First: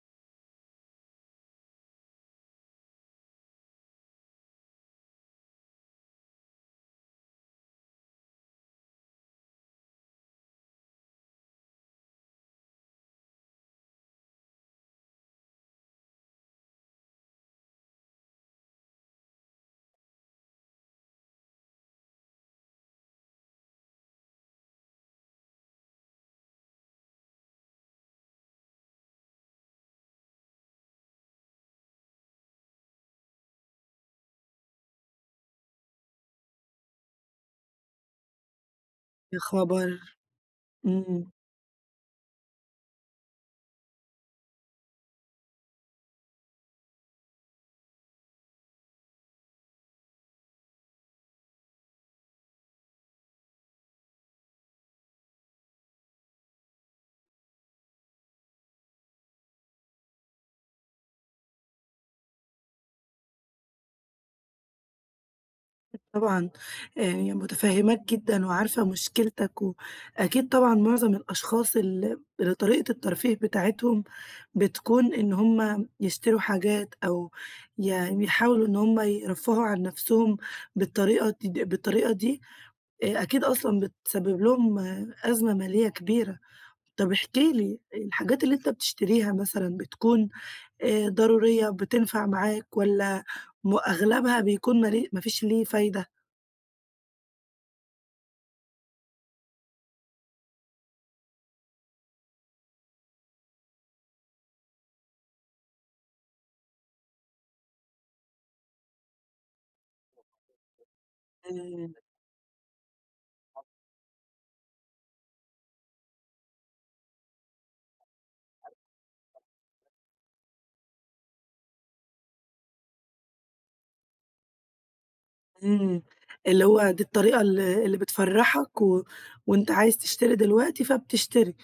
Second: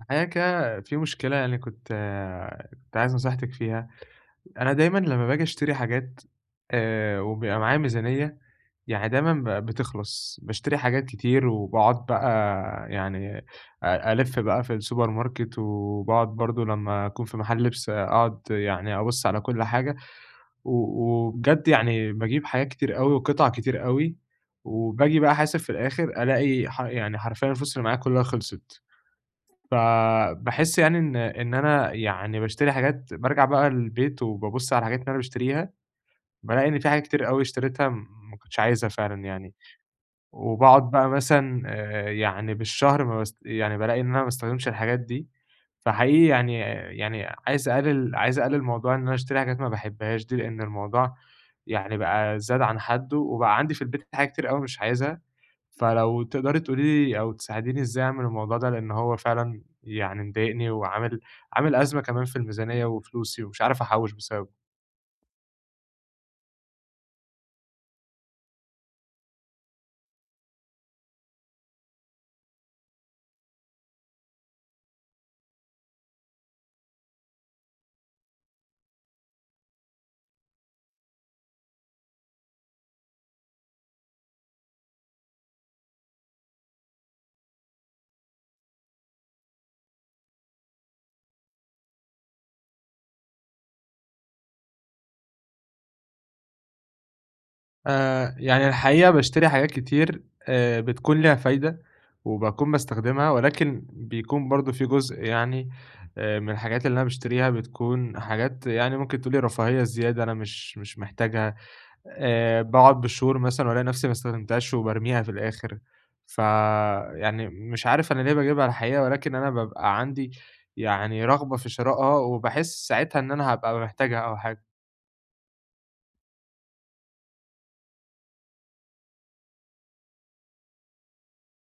الحقيقة كده في مشكلة يعني كنت كنت عايز نصيحتك فيها، أنا دايمًا لما باجي اشتري حاجات آآ، وبيبقى معايا ميزانيّة، يعني دايمًا ب بتخلص، باشتري حاجات كتير وباقعُد بقى يعني أ ألِف بقى في السوبر ماركت، وباقعُد برضو لما أكون في محل لِبس، أقعُد يعني أبص على كل حاجة، و وبجد يعني باجيب حاجات كتير أوي وقِطع كتير أوي، وباجي بقى أحاسب في الآخر ألاقي ح يعني حرفيًا الفلوس اللي معايا كلها خلصت. فباحس يعني إن إن أنا يعني باشتري حاجات، بارجع بقى البيت وبابص على الحاجات اللي أنا باشتريها، بالاقي إن في حاجة كتير أوي اشتريتها ما كنتش عايزها فعلًا يا يعني. خبر! وباقعُد بقى إمم. مثلًا آآ يعني بالشهر ما باس يعني بالاقي إن أنا ما باستخدمش الحاجات دي، فحقيقي يعني يعني عايز اقلل عايز اقلل موضوع إن أنا اشتري حاجات ما باحبهاش دي، لإن الموضوع يعني بقى زاد عن حدُّه وبقى عندي في البيت حاجات كتير أوي مش عايزها، فلو تقدَري تقولي لي أو تساعديني إزاي اعمل الموضوع ده؟ لإن هو فعلًا يعني مضايقني وعامل عامل أزمَة كمان في الميزانيّة وفلوسي ومش عارف أحوِّش بسببه. أكيد طبعًا آآ مُتفهماك جدًا، وعارفة مشكلتك، وأكيد طبعًا معظم الأشخاص ال اللي طريقة الترفيه بتاعتهم بتكون إن هُم يشتروا حاجات، أو يعني يحاولوا إن هُم يرفهوا عن نفسهم، بالطريقة دي بالطريقة دي، آآ أكيد أصلًا بتسبب لهم أزمة مالية كبيرة. طب احكِ لي الحاجات اللي أنت بتشتريها مثلًا، بتكون آآ ضرورية بتنفع معاك؟ والّا م أغلبها بيكون مالي ما فيش ليه فايدة؟ آآ يعني الحقيقة باشتري حاجات كتير، آآ بتكون ليها فايدة، وباكون باستخدمها، ولكن بيكون برضه في جزء يعني آآ من الحاجات اللي أنا باشتريها، بتكون حاجات يعني ممكن تقولي رفاهية زيادة أنا مش مش محتاجها. إمم. آآ باقعد بالشهور [unintelligible] مثلًا والاقي نفسي ما استخدمتهاش وبارميها في الآخر، فيعني مش عارف أنا ليه باجيبها الحقيقة، ولكن أنا بابقى عندي يعني رغبة في شراءها، وباحس ساعتها إن أنا حابقى محتاجها أو حاجة. إمم، اللي هو دي الطريقة ال اللي بتفرحك، و وأنت عايز تشتري دلوقتي فبتشتري.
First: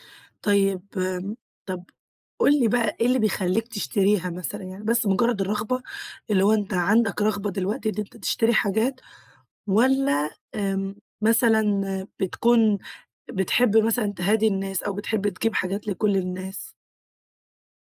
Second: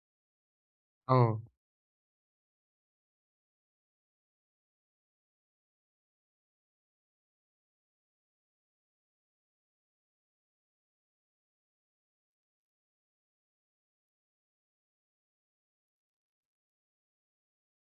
طيب آمم، آه. طب قُل لي بقى إيه اللي بيخليك تشتريها مثلًا يعني بس مجرد الرغبة؟ اللي هو أنت عندك رغبة دلوقتي إن أنت تشتري حاجات؟ والّا آمم مثلًا بتكون بتحب مثلًا تهادي الناس، أو بتحب تجيب حاجات لكل الناس؟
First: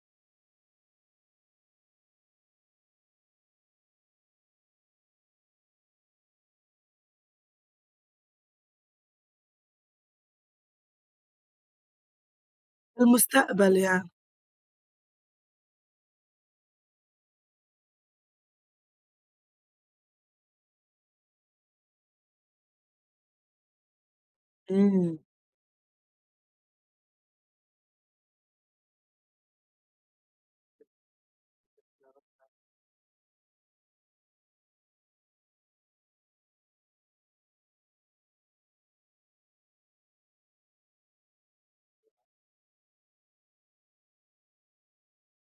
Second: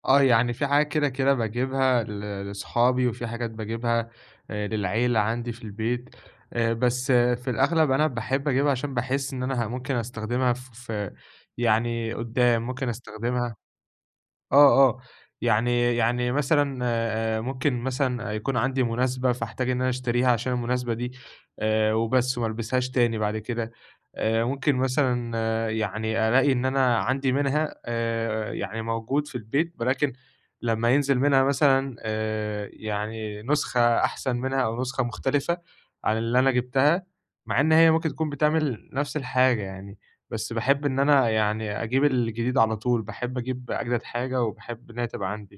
آه، يعني في حاجات كده كده باجيبها ل لصحابي، وفي حاجات باجيبها آآ للعيلة عندي في البيت، آآ، بس في الأغلب أنا باحب أجيبها علشان باحس إن أنا ه ممكن أستخدمها ف ف يعني قدّام ممكن أستخدمها. للمستقبل يعني. آه، آه، يعني يعني مثلًا آآ ممكن مثلًا يكون عندي مناسبة فاحتاج إن أنا أشتريها علشان المناسبة دي آآ، وبس وما البسهاش تاني بعد كده، آآ ممكن إمم. مثلًا يعني ألاقي إن أنا عندي منها آآ يعني موجود في البيت، ولكن لما ينزل منها مثلًا آآ يعني نسخة أحسن منها أو نسخة مختلفة عن اللي أنا جِبتها، مع إن هي ممكن تكون بتعمل نفس الحاجة يعني، بس باحب إن أنا يعني أجيب الجديد على طول، باحب أجيب أجدد حاجة وباحب إن هي تبقى عندي،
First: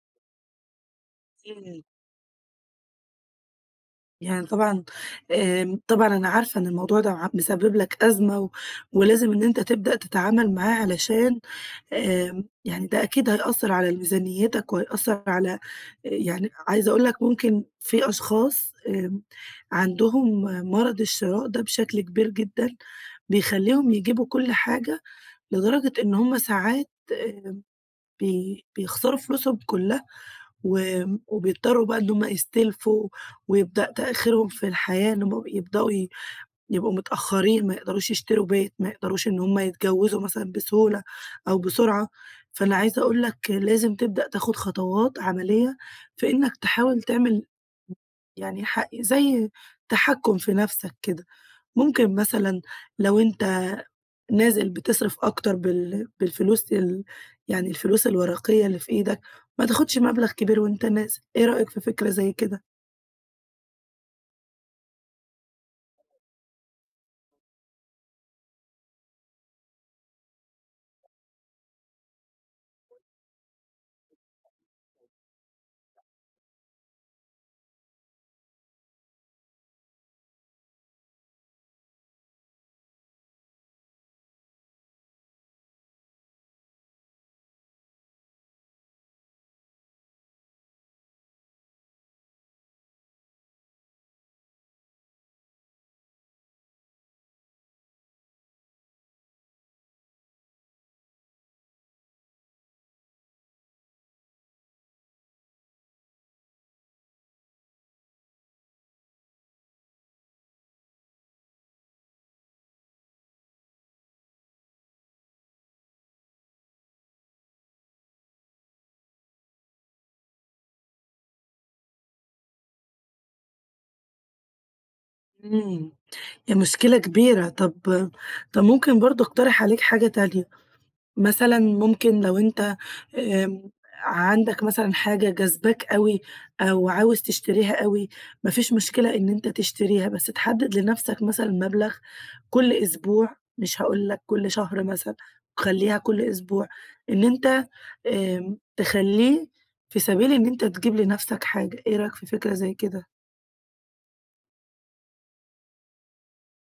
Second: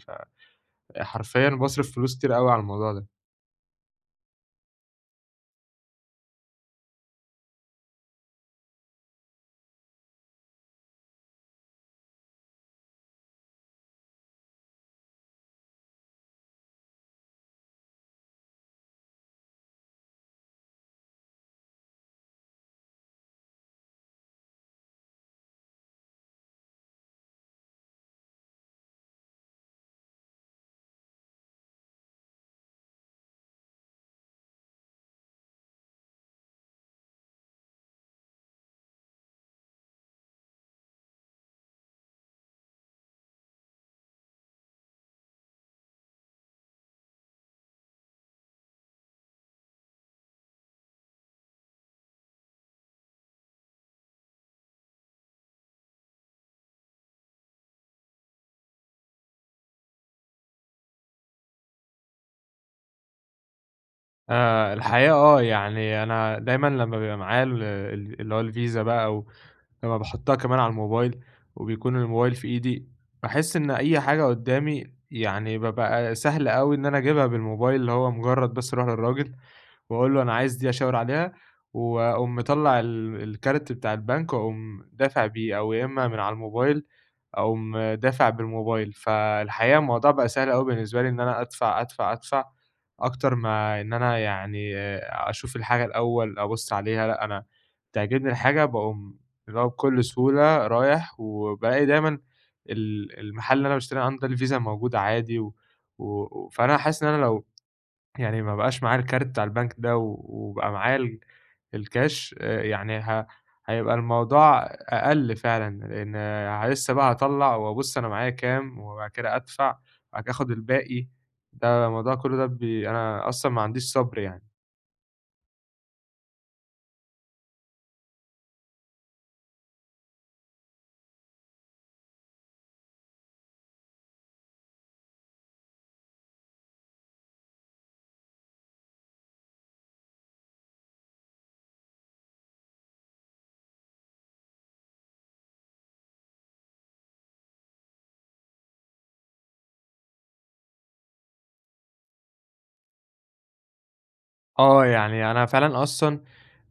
فحرفيًا إمم. باصرف فلوس كتير أوي على الموضوع ده. يعني طبعًا آآ، طبعًا أنا عارفة إن الموضوع ده ع مسبب لك أزمة، و ولازم إن أنت تبدأ تتعامل معاه علشان آآ يعني ده أكيد هيأثر على ال ميزانيتك، وهيأثر على يعني عايزة أقول لك ممكن في أشخاص آمم، عندهم مرض الشراء ده بشكل كبير جدًا، بيخليهم يجيبوا كل حاجة لدرجة إن همّ ساعات آمم، بي بيخسروا فلوسهم كلها، و وبيضطروا بقى إن همّ يستلفوا ويبدأ تأخيرهم في الحياة، إنهم يبدؤوا ي يبقوا متأخرين، ما يقدروش يشتروا بيت، ما يقدروش إن همّ يتجوزوا مثلًا بسهولة أو بسرعة، فأنا عايزة أقول لك لازم تبدأ تاخد خطوات عملية في إنك تحاول تعمل [unintelligible] يعني ح زي تحكم في نفسك كده، ممكن مثلًا لو أنت نازل بتصرف أكتر بال بالفلوس ال يعني الفلوس الورقية اللي في إيدك، ما تاخدش مبلغ كبير وأنت نازل، إيه رأيك في فكرة زي كده؟ آآ، الحقيقة آه، يعني أنا دايمًا لمّا بيبقى معايا ال-ال اللي هو الفيزا بقى ولمّا باحطّها كمان على الموبايل وبيكون الموبايل في إيدي، باحسّ إن أي حاجة قدّامي يعني بابقى سهل أوي إن أنا أجيبها بالموبايل، اللي هو مجرّد بس أروح للراجل وأقول له أنا عايز دي، أشاور عليها، واقوم مطلّع ال الكارت بتاع البنك واقوم دافع بيه، أو يا إمّا من على الموبايل، أقوم دافع بالموبايل. فالحقيقة الموضوع بقى سهل أوي بالنسبة لي إن أنا أدفع، أدفع، أدفع، أكتر ما إن أنا يعني أشوف الحاجة الأوّل أبص عليها، لأ، أنا بتعجبني الحاجة باقوم اللي هو بكل سهولة رايح، وبالاقي دايمًا ال المحل اللي أنا باشتري عنده ده الفيزا موجودة عادي، و و فأنا حاسس إن أنا لو يعني ما بقاش معايا الكارت بتاع البنك ده و وبقى معايا ال الكاش آآ يعني، ه هيبقى الموضوع أقل فعلًا، لأن لسه بقى هاطلّع وأبص أنا معايا كام، وبعد كده أدفع، وبعد كده آخد الباقي، ده الموضوع كلّه ده بي أنا أصلًا ما عنديش صبر يعني. امم ده مشكلة كبيرة. طب طب ممكن برضه أقترح عليك حاجة تانية، مثلًا ممكن لو أنت آمم عندك مثلًا حاجة جاذباك أوي، أو عاوز تشتريها أوي، ما فيش مشكلة إن أنت تشتريها، بس تحدد لنفسك مثلًا مبلغ كل أسبوع، مش هاقول لك كل شهر مثلًا، خلّيها كل أسبوع إن أنت آمم تخلّيه في سبيل إن أنت تجيب لنفسك حاجة، إيه رأيك في فكرة زي كده؟ آه يعني أنا فعلًا أصلًا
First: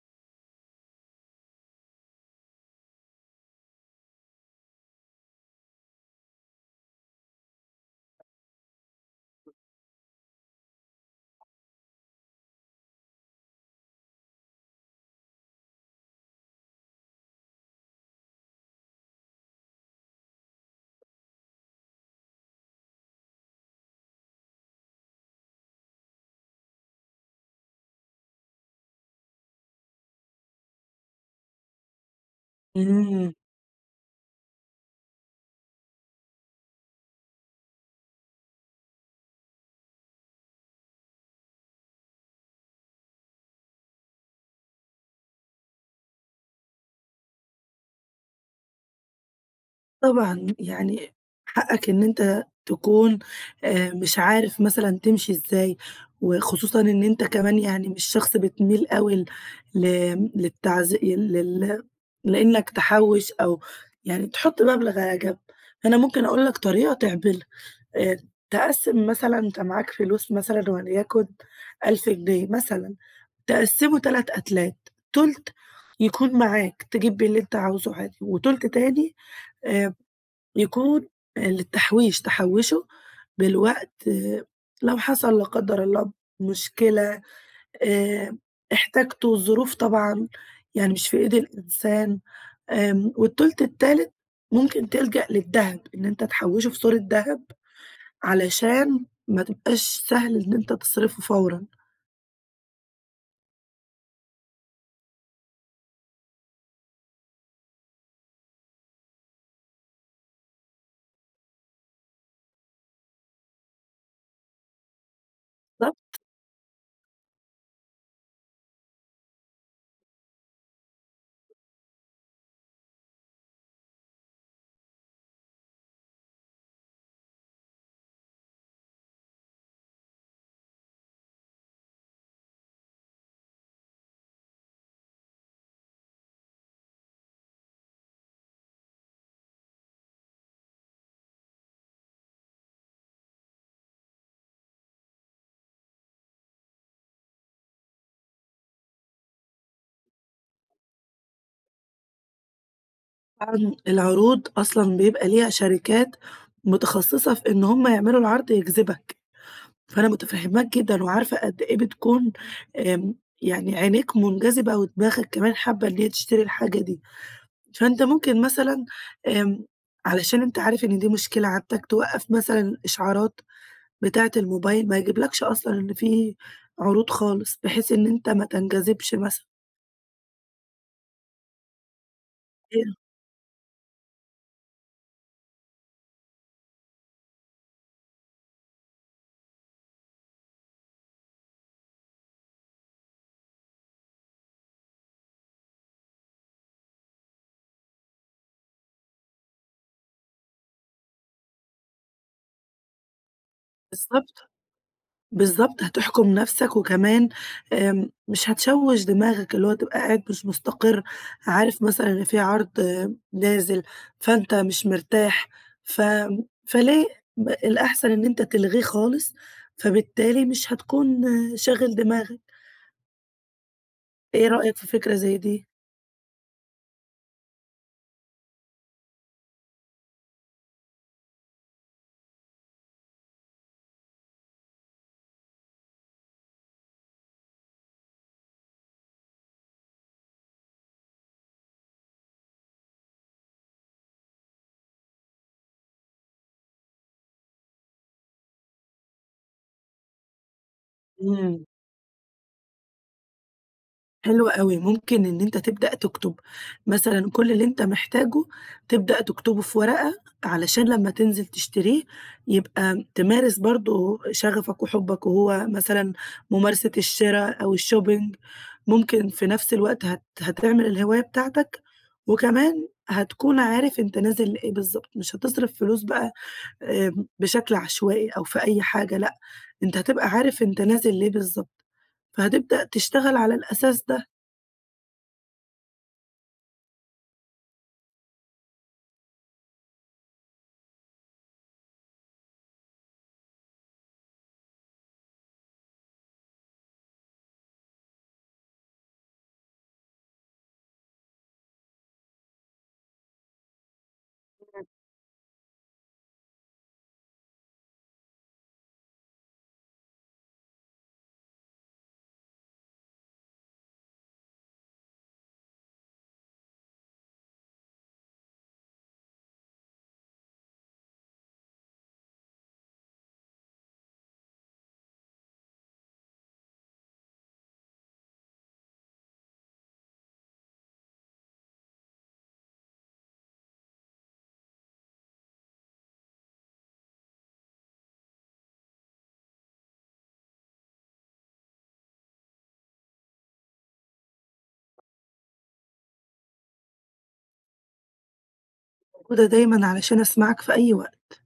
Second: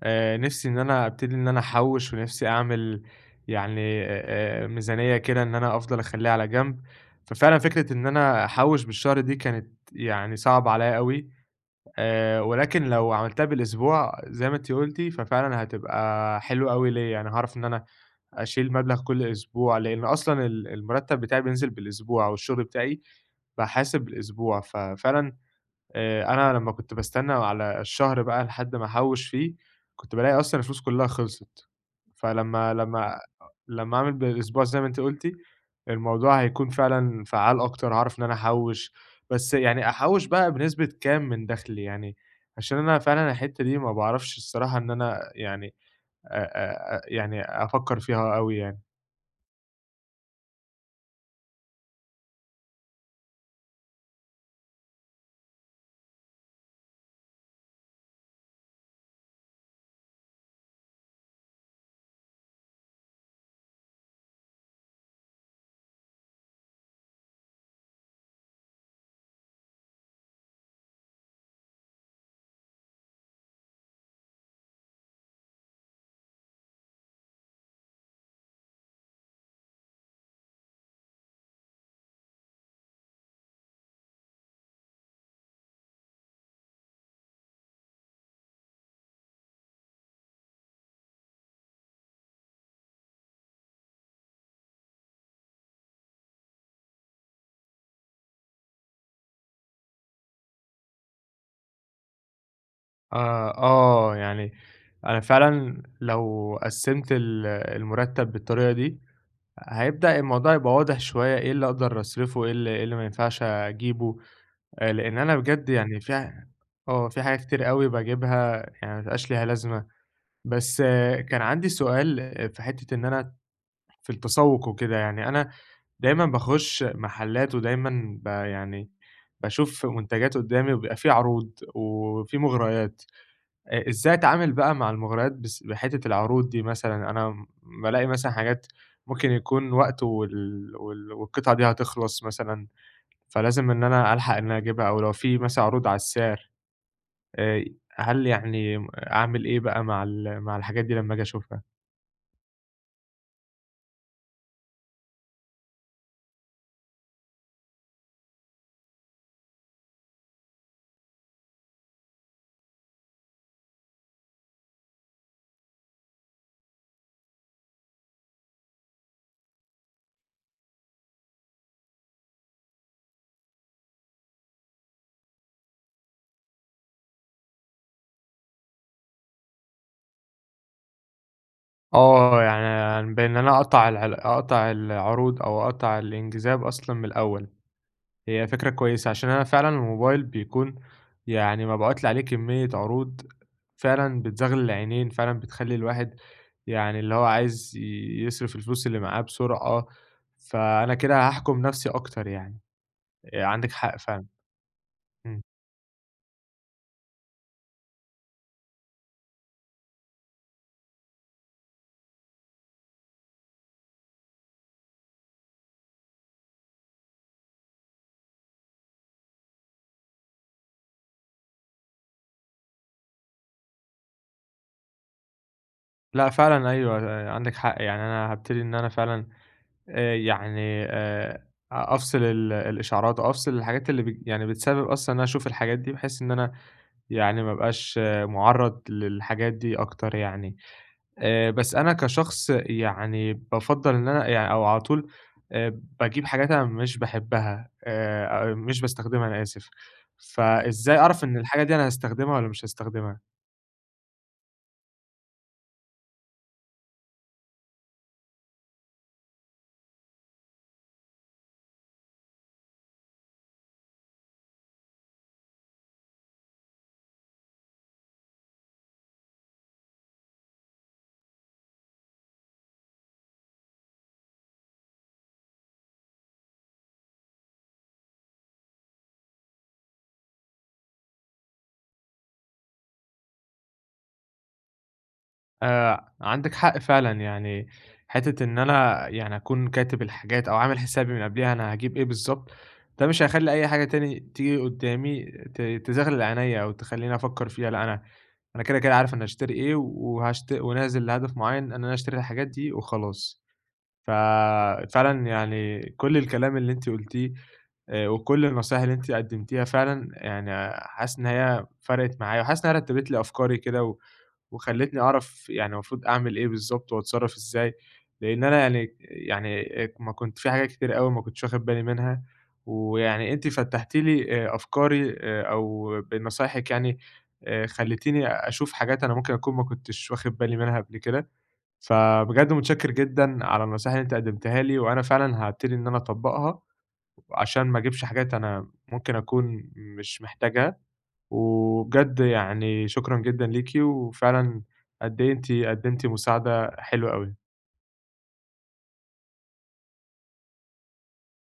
آآ نِفسي إن أنا أبتدي إن أنا أحوِّش، ونِفسي أعمل يعني آآ ميزانية كده إن أنا أفضَل أخلّيها على جنب، ففعلًا فكرة إن أنا أحوِّش بالشهر دي كانت يعني صعبة عليَّ أوي، آآ ولكن لو عملتها بالأسبوع زي ما أنتِ قُلتِ ففعلًا هتبقى حلوة أوي ليَّ، يعني هاعرف إن أنا أشيل مبلغ كل أسبوع، لأن أصلًا ال المرتب بتاعي بينزِل بالأسبوع، أو الشغل بتاعي باحاسب بالأسبوع، ففعلًا آآ أنا لما كنت باستنى على الشهر بقى لحد ما أحوّش فيه، كنت بالاقي أصلًا الفلوس كلها خلصِت، فلما لما إمم. لما أعمل بالأسبوع زي ما أنتِ قُلتِ، الموضوع هيكون فعلًا فعَّال أكتر، هاعرف إن أنا أحوِّش. بس يعني أحوِّش بقى بنسبة كام من دخلي؟ يعني عشان أنا فعلًا الحتة دي ما باعرفش الصراحة إن أنا يعني أ أ يعني أفكّر فيها أوي يعني. طبعًا، يعني حقك إن أنت تكون آآ مش عارف مثلًا تمشي إزاي، وخصوصًا إن أنت كمان يعني مش شخص بتميل أوي ل ل آمم، للتعز لل لأنك تحوش أو يعني تحط مبلغ على جنب، فأنا ممكن أقول لك طريقة تعملها. آآ، تقسم مثلًا أنت معاك فلوس مثلًا وليكن 1000 جنيه مثلًا، تقسمه 3 أتلات، تُلت يكون معاك تجيب بيه اللي أنت عاوزه عادي، وتُلت تاني آآ يكون للتحويش، تحوّشه للوقت لو حصل- لا قدر الله- مشكلة، آآ احتجته، الظروف طبعًا يعني مش في إيد الإنسان، امم، والتُلت التالت ممكن تلجأ للدهب إن أنت تحوّشه في صورة دهب علشان ما تبقاش سهل إن أنت تصرفه فورًا. آه، آه، يعني أنا فعلًا لو قسّمت ال المرتب بالطريقة دي، هيبدأ الموضوع يبقى واضح شوية، إيه اللي أقدر أصرفه وإيه إيه اللي ما ينفعش أجيبه. آآ، لأن أنا بجد يعني بالضبط. في آه، في حاجة كتير أوي باجيبها يعني ما بيبقاش ليها لازمة. بس كان عندي سؤال في حتّة إن أنا في التسوق وكده، يعني أنا دايمًا باخش محلات ودايمًا ب يعني، باشوف منتجات قدامي وبيبقى في عروض وفي مغريات، أ إزاي أتعامل بقى مع المغريات بس بحتّة العروض دي مثلًا، أنا بالاقي مثلًا حاجات ممكن يكون وقته وال وال والقطعة دي هتخلص مثلًا، فلازم إن أنا ألحق إن أنا أجيبها، أو لو في مثلًا عروض على السعر، آآ، ي هل يعني أعمل إيه بقى مع ال مع الحاجات دي لما آجي أشوفها؟ امم، العروض أصلًا بيبقى ليها شركات متخصصة في إن همّ يعملوا العرض يجذبك، فأنا متفهماك جدًا وعارفة قدّ إيه بتكون امم، يعني عينيك منجذبة ودماغك كمان حابة إن هي تشتري الحاجة دي. فأنت ممكن مثلًا، امم، علشان أنت عارف إن دي مشكلة عندك توقف مثلًا إشعارات بتاعة الموبايل، ما يجيبلكش أصلًا إن في عروض خالص، بحيث إن أنت ما تنجذبش مثلًا. آه، [unintelligible] يعني بإن أنا أقطع ال أقطع العروض أو أقطع الانجذاب أصلًا من الأول، هي فكرة كويسة علشان أنا فعلًا الموبايل بيكون يعني مبعوت لي عليه كمية عروض فعلًا بتزغلل العينين، فعلًا بتخلي الواحد يعني اللي هو عايز يصرف الفلوس اللي معاه بسرعة، فأنا كده هاحكم نفسي أكتر يعني. آآ، عندِك حق فعلًا، بالضبط، إمم. بالضبط، هتحكم نفسك، وكمان امم، مش هتشوّش دماغك، اللي هو تبقى قاعد مش مستقر، عارف مثلًا إن في عرض نازل، فأنت مش مرتاح، ف فليه؟ م الأحسن إن أنت تلغيه خالص، فبالتالي مش هتكون شاغل دماغك. إيه رأيك في فكرة زي دي؟ لأ، فعلًا، أيوه، [unintelligible] عندك حق، يعني أنا هابتدي إن أنا فعلًا آآ يعني آآ أ أفصل ال الإشعارات أو أفصل الحاجات اللي بت يعني بتسبب أصلًا إن أشوف الحاجات دي، بحيث إن أنا يعني ما أبقاش مُعرّض للحاجات دي أكتر يعني. آآ، بس أنا كشخص يعني بافضّل إن أنا يعني أو على طول آآ باجيب حاجات أنا مش باحبها، آآ، أ مش باستخدمها أنا آسف، فإزاي أعرف إن الحاجة امم. دي أنا هاستخدمها والّا مش هاستخدمها؟ حلو أوي، ممكن إن أنت تبدأ تكتب مثلًا كل اللي أنت محتاجه، تبدأ تكتبه في ورقة علشان لما تنزل تشتريه يبقى تمارس برضو شغفك وحبك، وهو مثلًا ممارسة الشرا أو الShopping، ممكن في نفس الوقت هت هتعمل الهواية بتاعتك، وكمان هتكون عارف أنت نازل لإيه بالضبط، مش هتصرف فلوس بقى آمم، بشكل عشوائي أو في أي حاجة، لأ، أنت هتبقى عارف أنت نازل ليه بالضبط، فهتبدأ تشتغل على الأساس ده. آآ عندِك حق فعلًا، يعني حتة إن أنا يعني أكون كاتب الحاجات أو عامل حسابي من قبليها، أنا هاجيب إيه بالضبط، ده مش هيخلي أي حاجة تاني تيجي قدامي ت تزغلل عينيَّ، أو تخليني أفكّر فيها، لأ أنا أنا كده كده عارف أنا هاشتري إيه، وهاشت ونازل لهدف معيّن إن أنا أشتري الحاجات دي وخلاص. ف فعلًا يعني كل الكلام اللي أنتِ قُلتيه آآ وكل النصايح اللي أنتِ قدمتيها فعلًا، يعني حاسس إن هي فرَقت معايا، وحاسس إن هي رتّبت لي أفكاري كده، و وخلّتني أعرف يعني المفروض أعمل إيه بالضبط وأتصرف إزاي، لإن أنا يعني يعني ما كنت في حاجات كتيرة أوي ما كنتش واخد بالي منها، ويعني أنتِ فتّحتِ لي آآ أفكاري، أو بنصايحِك يعني آآ خليتيني أشوف حاجات أنا ممكن أكون ما كنتش واخد بالي منها قبل كده. فبجد متشكّر جدًا على النصايح اللي أنتِ قدمتيها لي، وأنا فعلًا هابتدي إن أنا أطبّقها، عشان ما أجيبش حاجات أنا ممكن أكون مش محتاجها، وبجد يعني شكرًا جدًا ليكِ، وفعلًا قد إيه أنتِ قدمتِ مساعدة حلوة أوي. موجودة دايمًا علشان أسمعك في أي وقت.